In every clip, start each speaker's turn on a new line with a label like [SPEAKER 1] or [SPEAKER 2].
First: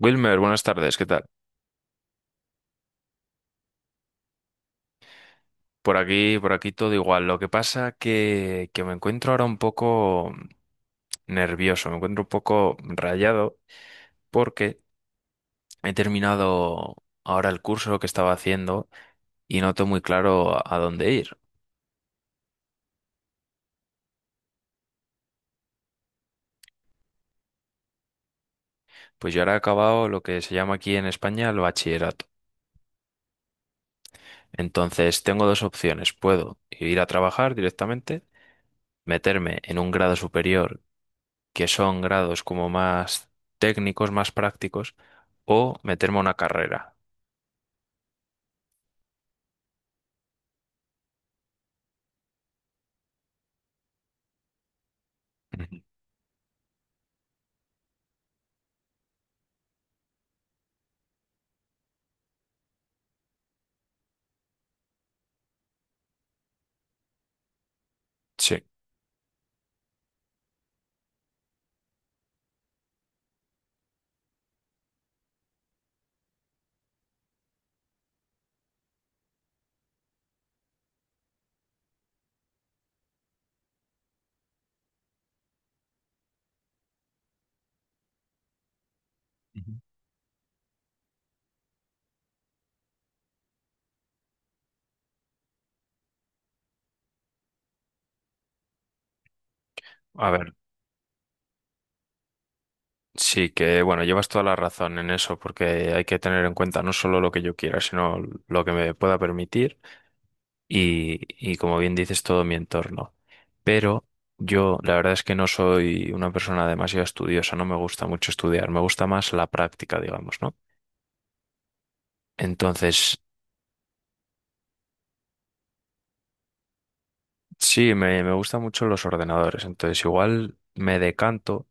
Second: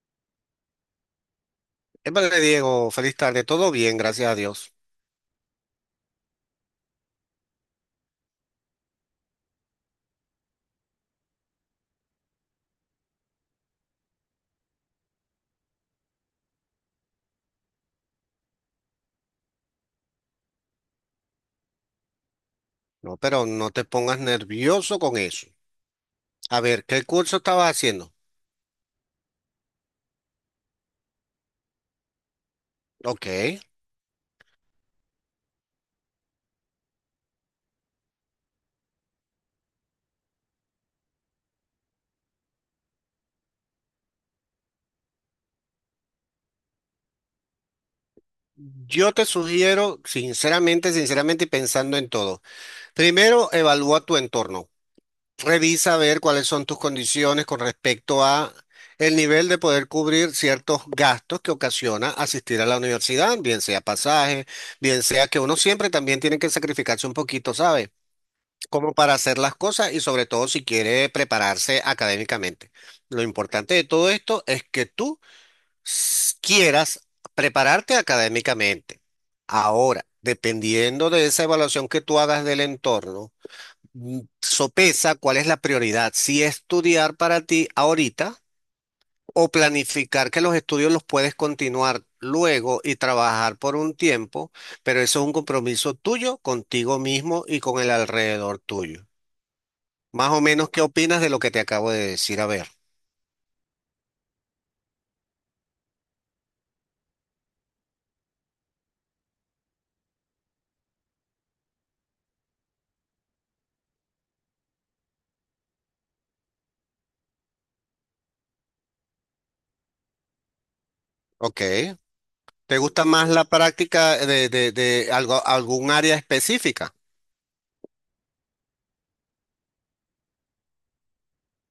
[SPEAKER 1] Wilmer, buenas tardes, ¿qué tal?
[SPEAKER 2] Vale, Diego, feliz tarde. Todo bien, gracias a Dios.
[SPEAKER 1] Por aquí todo igual. Lo que pasa que me encuentro ahora un poco nervioso, me encuentro un poco rayado porque he terminado ahora el curso que estaba haciendo y no tengo muy claro a dónde ir.
[SPEAKER 2] No, pero no te pongas nervioso con eso. A ver, ¿qué curso estabas haciendo?
[SPEAKER 1] Pues yo ahora he acabado lo que se llama aquí en España el bachillerato.
[SPEAKER 2] Ok.
[SPEAKER 1] Entonces tengo dos opciones. Puedo ir a trabajar directamente, meterme en un grado superior que son grados como más técnicos, más prácticos, o meterme a una carrera.
[SPEAKER 2] Yo te sugiero, sinceramente, sinceramente y pensando en todo. Primero, evalúa tu entorno.
[SPEAKER 1] Ujú.
[SPEAKER 2] Revisa a ver cuáles son tus condiciones con respecto a el nivel de poder cubrir ciertos gastos que ocasiona asistir a la universidad, bien sea pasaje, bien sea que uno siempre también tiene que sacrificarse un poquito, ¿sabes?
[SPEAKER 1] Sí.
[SPEAKER 2] Como para hacer las cosas y sobre todo si quiere prepararse académicamente. Lo importante de todo esto es que tú quieras prepararte académicamente. Ahora, dependiendo de esa evaluación que tú hagas del entorno, sopesa cuál es la prioridad, si estudiar para ti ahorita o
[SPEAKER 1] Ujú.
[SPEAKER 2] planificar que los estudios los puedes continuar luego y trabajar por un tiempo, pero eso es un compromiso tuyo contigo mismo y con el alrededor tuyo.
[SPEAKER 1] A
[SPEAKER 2] Más o
[SPEAKER 1] ver,
[SPEAKER 2] menos, ¿qué opinas de lo que te acabo de decir? A ver,
[SPEAKER 1] sí que, bueno, llevas toda la razón en eso, porque hay que tener en cuenta no solo lo que yo quiera, sino lo que me pueda permitir y, y como bien dices, todo mi entorno. Pero yo, la verdad es que no soy una persona demasiado estudiosa, no me gusta mucho estudiar, me gusta más la práctica, digamos, ¿no?
[SPEAKER 2] ok. ¿Te gusta
[SPEAKER 1] Entonces,
[SPEAKER 2] más la práctica de algo, algún área específica?
[SPEAKER 1] sí, me gustan mucho los ordenadores, entonces igual me decanto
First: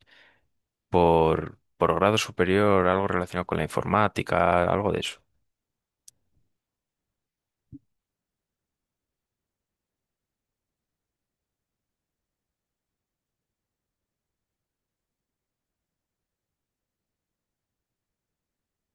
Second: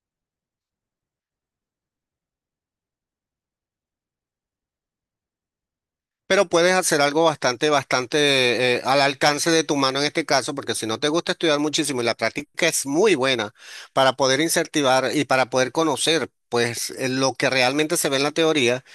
[SPEAKER 1] por grado superior, algo relacionado con la informática, algo de eso.
[SPEAKER 2] Pero puedes hacer algo bastante, bastante al alcance de tu mano en este caso, porque si no te gusta estudiar muchísimo y la práctica es muy buena para poder incentivar y para poder conocer, pues, lo que realmente se ve en la teoría.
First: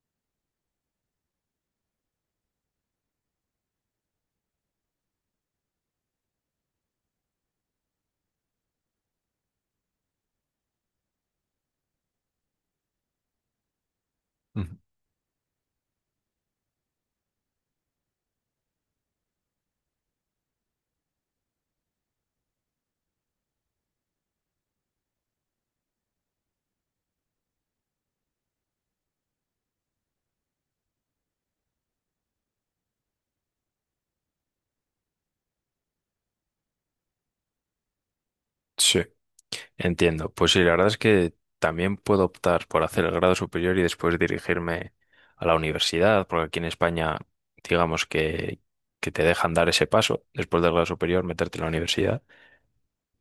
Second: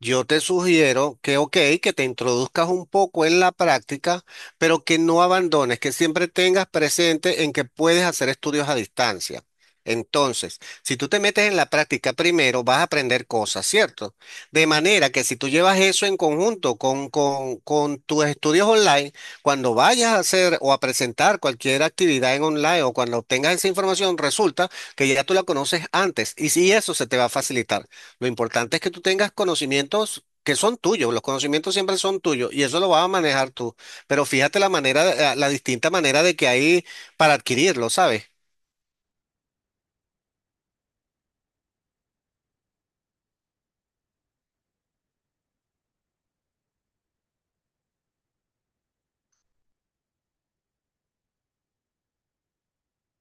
[SPEAKER 2] Yo te sugiero que, ok, que te introduzcas un poco en la práctica, pero que no abandones, que siempre tengas presente en que puedes hacer estudios a distancia. Entonces, si tú te metes en la práctica primero, vas a aprender cosas, ¿cierto? De
[SPEAKER 1] Ujú.
[SPEAKER 2] manera que si tú llevas eso en conjunto con tus estudios online, cuando vayas a hacer o a presentar cualquier actividad en online o cuando obtengas esa información, resulta que ya tú la conoces antes y si eso se te va a facilitar. Lo importante es que tú tengas conocimientos que son tuyos, los conocimientos siempre son tuyos y eso lo vas a manejar tú. Pero fíjate la manera, la distinta manera de que hay para adquirirlo, ¿sabes?
[SPEAKER 1] Sí. Entiendo. Pues sí, la verdad es que también puedo optar por hacer el grado superior y después dirigirme a la universidad, porque aquí en España, digamos que te dejan dar ese paso después del grado superior, meterte en la universidad.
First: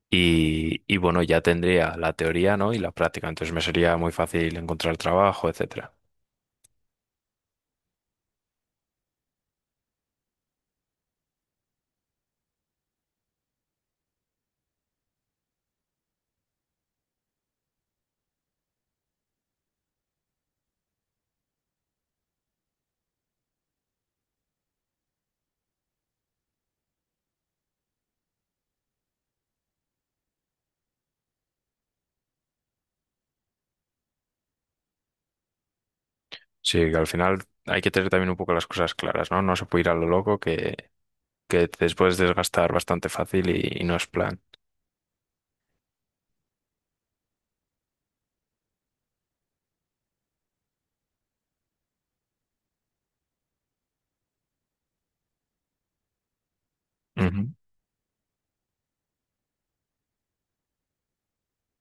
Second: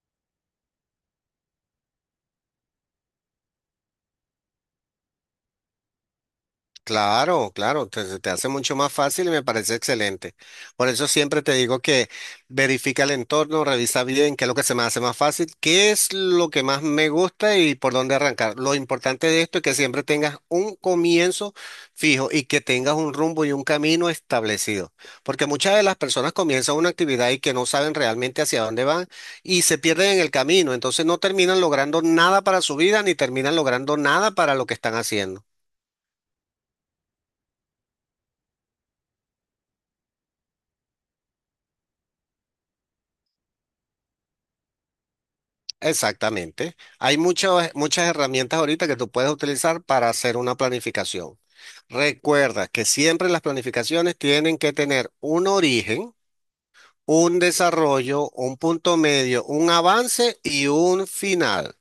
[SPEAKER 1] Y bueno, ya tendría la teoría, ¿no?, y la práctica, entonces me sería muy fácil encontrar trabajo, etcétera.
[SPEAKER 2] Claro, claro, te, se te hace mucho más fácil y me parece excelente. Por eso siempre te digo que verifica el entorno, revisa bien qué es lo que se me hace más fácil, qué es lo que más me gusta y por dónde arrancar. Lo importante de esto es que siempre tengas un comienzo fijo y que tengas un rumbo y un camino establecido. Porque muchas de las personas comienzan una actividad y que no saben realmente hacia dónde van y se pierden en el camino. Entonces no terminan logrando nada para su vida ni terminan logrando nada para lo que están haciendo.
[SPEAKER 1] Sí, que al final hay que tener también un poco las cosas claras, ¿no? No se puede ir a lo loco, que te puedes desgastar bastante fácil y no es plan.
[SPEAKER 2] Exactamente. Hay muchas, muchas herramientas ahorita que tú puedes utilizar para hacer una planificación. Recuerda que siempre las planificaciones tienen que tener un origen, un
[SPEAKER 1] Ujú.
[SPEAKER 2] desarrollo, un punto medio, un avance y un final.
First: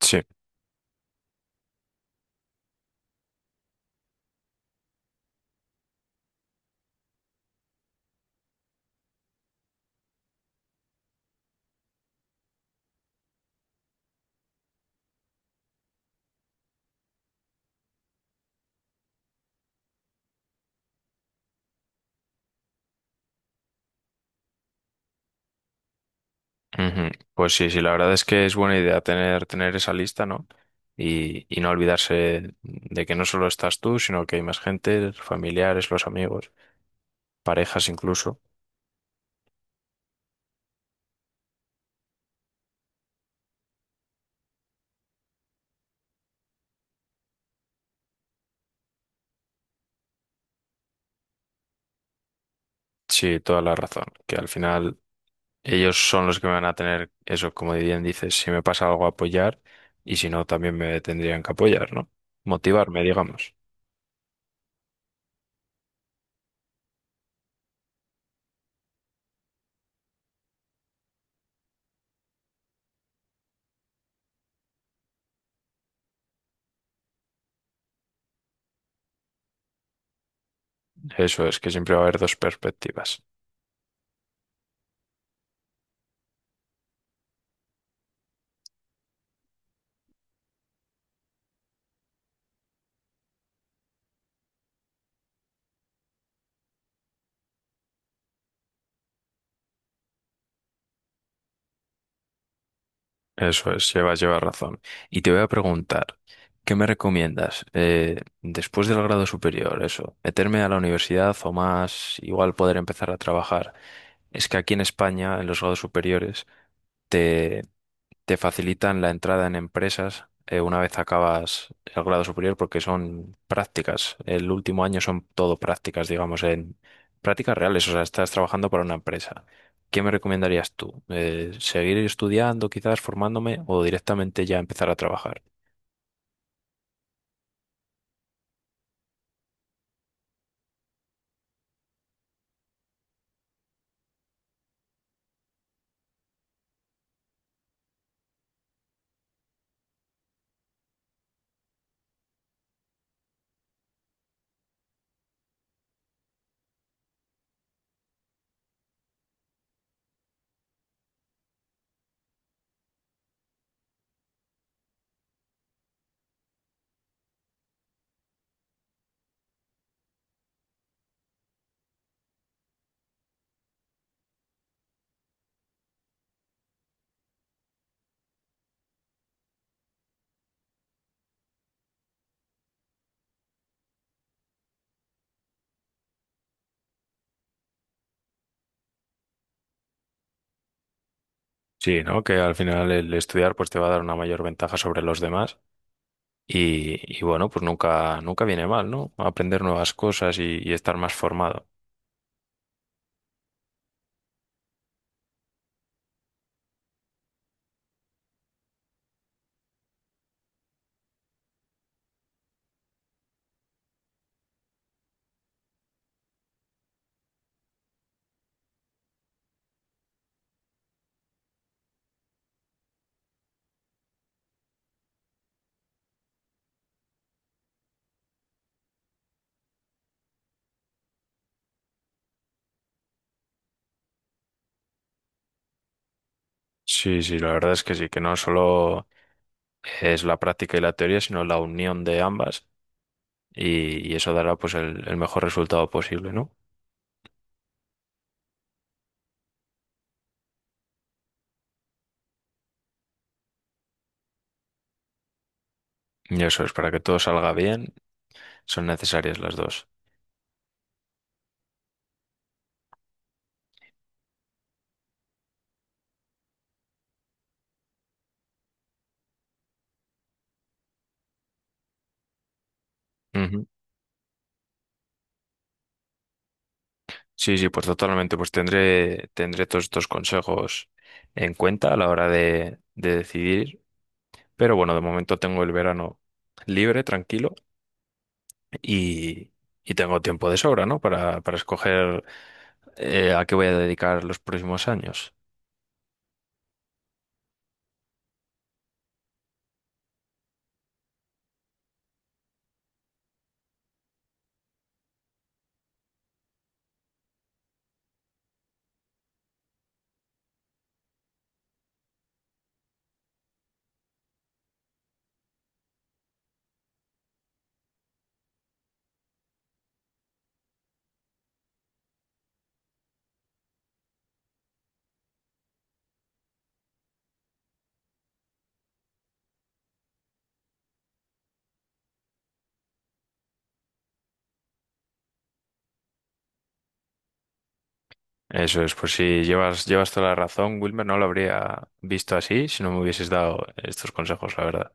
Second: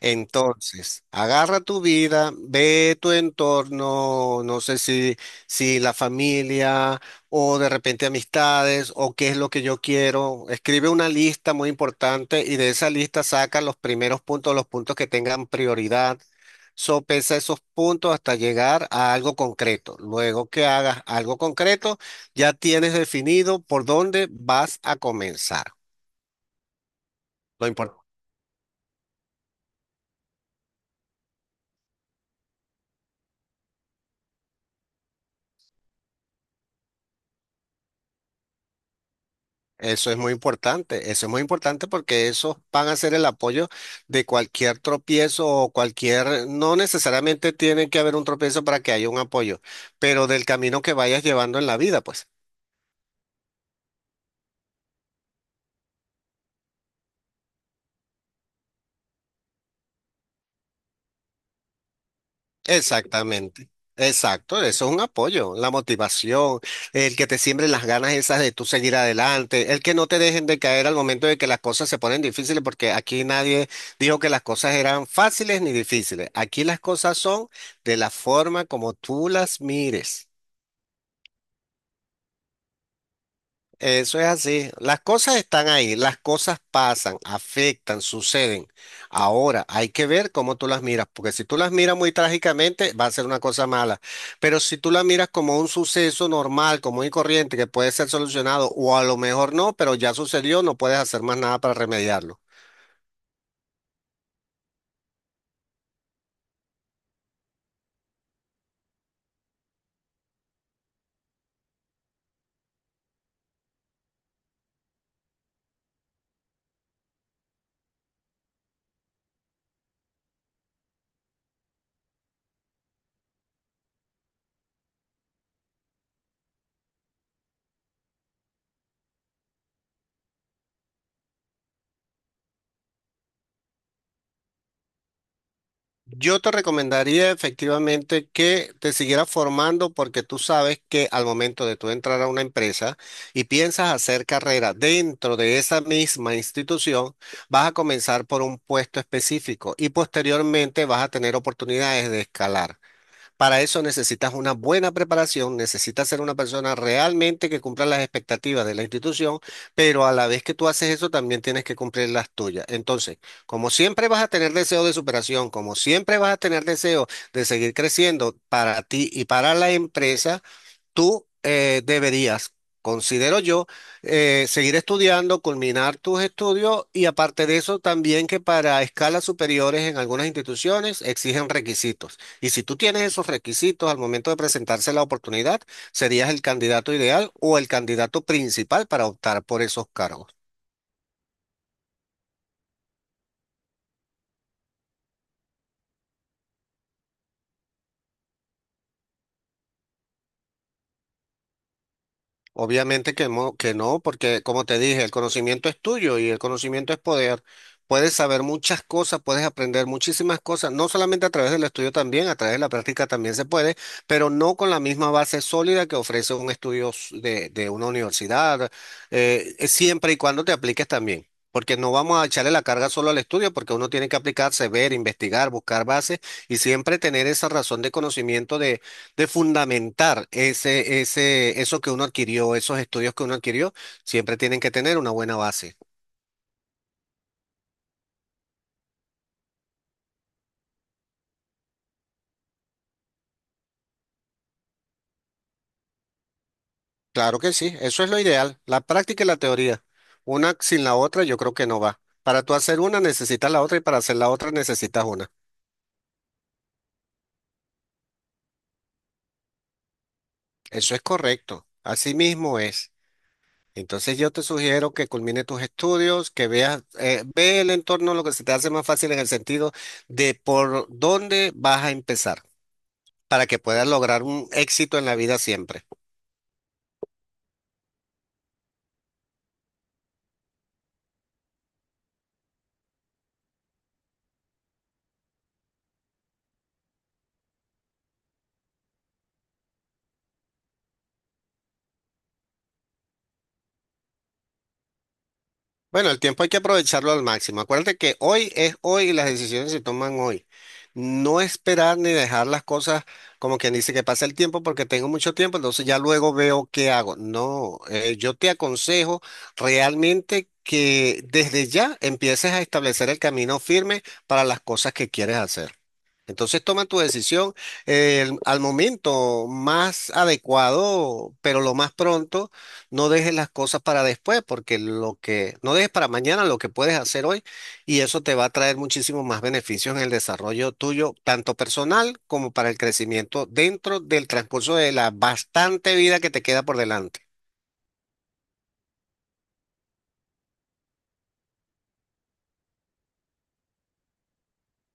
[SPEAKER 1] Sí,
[SPEAKER 2] Entonces, agarra tu vida, ve tu entorno, no sé si, si la familia o de repente amistades o qué es lo que yo quiero. Escribe una lista muy importante y de esa lista saca los primeros puntos, los puntos que tengan prioridad. Sopesa esos puntos hasta llegar a algo concreto. Luego que hagas algo concreto, ya tienes definido por dónde vas a comenzar.
[SPEAKER 1] ujú. Pues
[SPEAKER 2] Lo
[SPEAKER 1] sí, sí, la verdad es que es buena idea tener esa lista, ¿no? Y no olvidarse de que no solo estás tú, sino que hay más gente, familiares, los amigos, parejas incluso.
[SPEAKER 2] Eso es muy importante, eso es muy importante porque esos van a ser el apoyo de cualquier tropiezo o cualquier, no necesariamente tiene que haber un tropiezo para que haya un apoyo, pero del camino que vayas llevando en la vida, pues.
[SPEAKER 1] Sí, toda la razón, que al final ellos son los que me van a tener eso, como bien dices, si me pasa algo apoyar y si no, también me tendrían que apoyar, ¿no? Motivarme, digamos.
[SPEAKER 2] Exactamente. Exacto, eso es un apoyo, la motivación, el que te siembren las ganas esas de tú seguir adelante, el que no te dejen de caer al momento de que las cosas se ponen difíciles, porque aquí nadie dijo que las cosas eran fáciles ni difíciles. Aquí las cosas son de la forma como tú las mires.
[SPEAKER 1] Eso es, que siempre va a haber dos perspectivas.
[SPEAKER 2] Eso es así. Las cosas están ahí, las cosas pasan, afectan, suceden. Ahora hay que ver cómo tú las miras, porque si tú las miras muy trágicamente, va a ser una cosa mala. Pero si tú las miras como un suceso normal, común y corriente, que puede ser solucionado, o a lo mejor no, pero ya sucedió, no puedes hacer más nada para remediarlo.
[SPEAKER 1] Eso es, llevas razón. Y te voy a preguntar, ¿qué me recomiendas? Después del grado superior, eso, meterme a la universidad o más, igual poder empezar a trabajar. Es que aquí en España, en los grados superiores, te, te facilitan la entrada en empresas una vez acabas el grado superior porque son prácticas. El último año son todo prácticas, digamos, en prácticas reales, o sea, estás trabajando para una empresa. ¿Qué me recomendarías tú? ¿Seguir estudiando, quizás formándome, o directamente ya empezar a trabajar?
[SPEAKER 2] Yo te recomendaría efectivamente que te siguieras formando porque tú sabes que al momento de tú entrar a una empresa y piensas hacer carrera dentro de esa misma institución, vas a comenzar por un puesto específico y posteriormente vas a tener oportunidades de escalar. Para eso necesitas una buena preparación, necesitas ser una persona realmente que cumpla las expectativas de la institución, pero a la vez que tú haces eso también tienes que cumplir las tuyas. Entonces, como siempre vas a tener deseo de superación, como siempre vas a tener deseo de seguir creciendo para ti y para la empresa, tú deberías, considero yo, seguir estudiando, culminar tus estudios y aparte de eso también que para escalas superiores en algunas instituciones exigen requisitos. Y si tú tienes esos requisitos al momento de presentarse la oportunidad, serías el candidato ideal o el candidato principal para optar por esos cargos.
[SPEAKER 1] Sí, ¿no? Que al final el estudiar pues te va a dar una mayor ventaja sobre los demás y bueno, pues nunca, nunca viene mal, ¿no? Aprender nuevas cosas y estar más formado.
[SPEAKER 2] Obviamente que, que no, porque como te dije, el conocimiento es tuyo y el conocimiento es poder. Puedes saber muchas cosas, puedes aprender muchísimas cosas, no solamente a través del estudio también, a través de la práctica también se puede, pero no con la misma base sólida que ofrece un estudio de una universidad, siempre y cuando te apliques también, porque no vamos a echarle la carga solo al estudio, porque uno tiene que aplicarse, ver, investigar, buscar bases y siempre tener esa razón de conocimiento de fundamentar ese eso que uno adquirió, esos estudios que uno adquirió, siempre tienen que tener una buena base.
[SPEAKER 1] Sí, sí, la verdad es que sí, que no solo es la práctica y la teoría, sino la unión de ambas y eso dará pues el mejor resultado posible, ¿no?
[SPEAKER 2] Claro que sí, eso es lo ideal, la práctica y la teoría. Una sin la otra yo creo que no va. Para tú hacer una necesitas la otra y para hacer la otra necesitas una.
[SPEAKER 1] Y eso es, para que todo salga bien, son necesarias las dos.
[SPEAKER 2] Eso es correcto, así mismo es. Entonces yo te sugiero que culmine tus estudios, que veas, ve el entorno, lo que se te hace más fácil en el sentido de por dónde vas a empezar, para que
[SPEAKER 1] Ujú.
[SPEAKER 2] puedas lograr un éxito en la vida siempre.
[SPEAKER 1] Sí, sí, pues totalmente, pues tendré todos estos consejos en cuenta a la hora de decidir. Pero bueno, de momento tengo el verano libre, tranquilo, y, y tengo tiempo de sobra, ¿no? Para escoger a qué voy a dedicar los próximos años.
[SPEAKER 2] Bueno, el tiempo hay que aprovecharlo al máximo. Acuérdate que hoy es hoy y las decisiones se toman hoy. No esperar ni dejar las cosas como quien dice que pasa el tiempo porque tengo mucho tiempo, entonces ya luego veo qué hago. No, yo te aconsejo realmente que desde ya empieces a establecer el camino firme para las cosas que quieres hacer. Entonces toman tu decisión al momento más adecuado, pero lo más pronto, no dejes las cosas para después, porque lo que no dejes para mañana lo que puedes hacer hoy y eso te va a traer muchísimos más beneficios en el desarrollo tuyo, tanto personal como para el crecimiento dentro del transcurso de la bastante vida que te queda por delante.
[SPEAKER 1] Eso es, pues sí, llevas toda la razón, Wilmer, no lo habría visto así si no me hubieses dado estos consejos, la verdad.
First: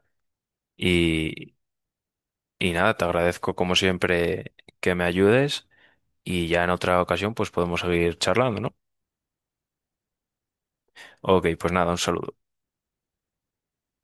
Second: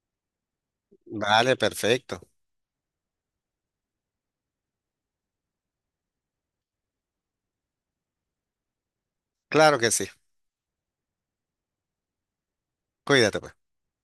[SPEAKER 1] Y,
[SPEAKER 2] Vale, perfecto.
[SPEAKER 1] y nada, te agradezco como siempre que me ayudes, y ya en otra ocasión pues podemos seguir charlando, ¿no?
[SPEAKER 2] Claro que sí.
[SPEAKER 1] Ok, pues nada, un saludo.
[SPEAKER 2] Cuídate, pues.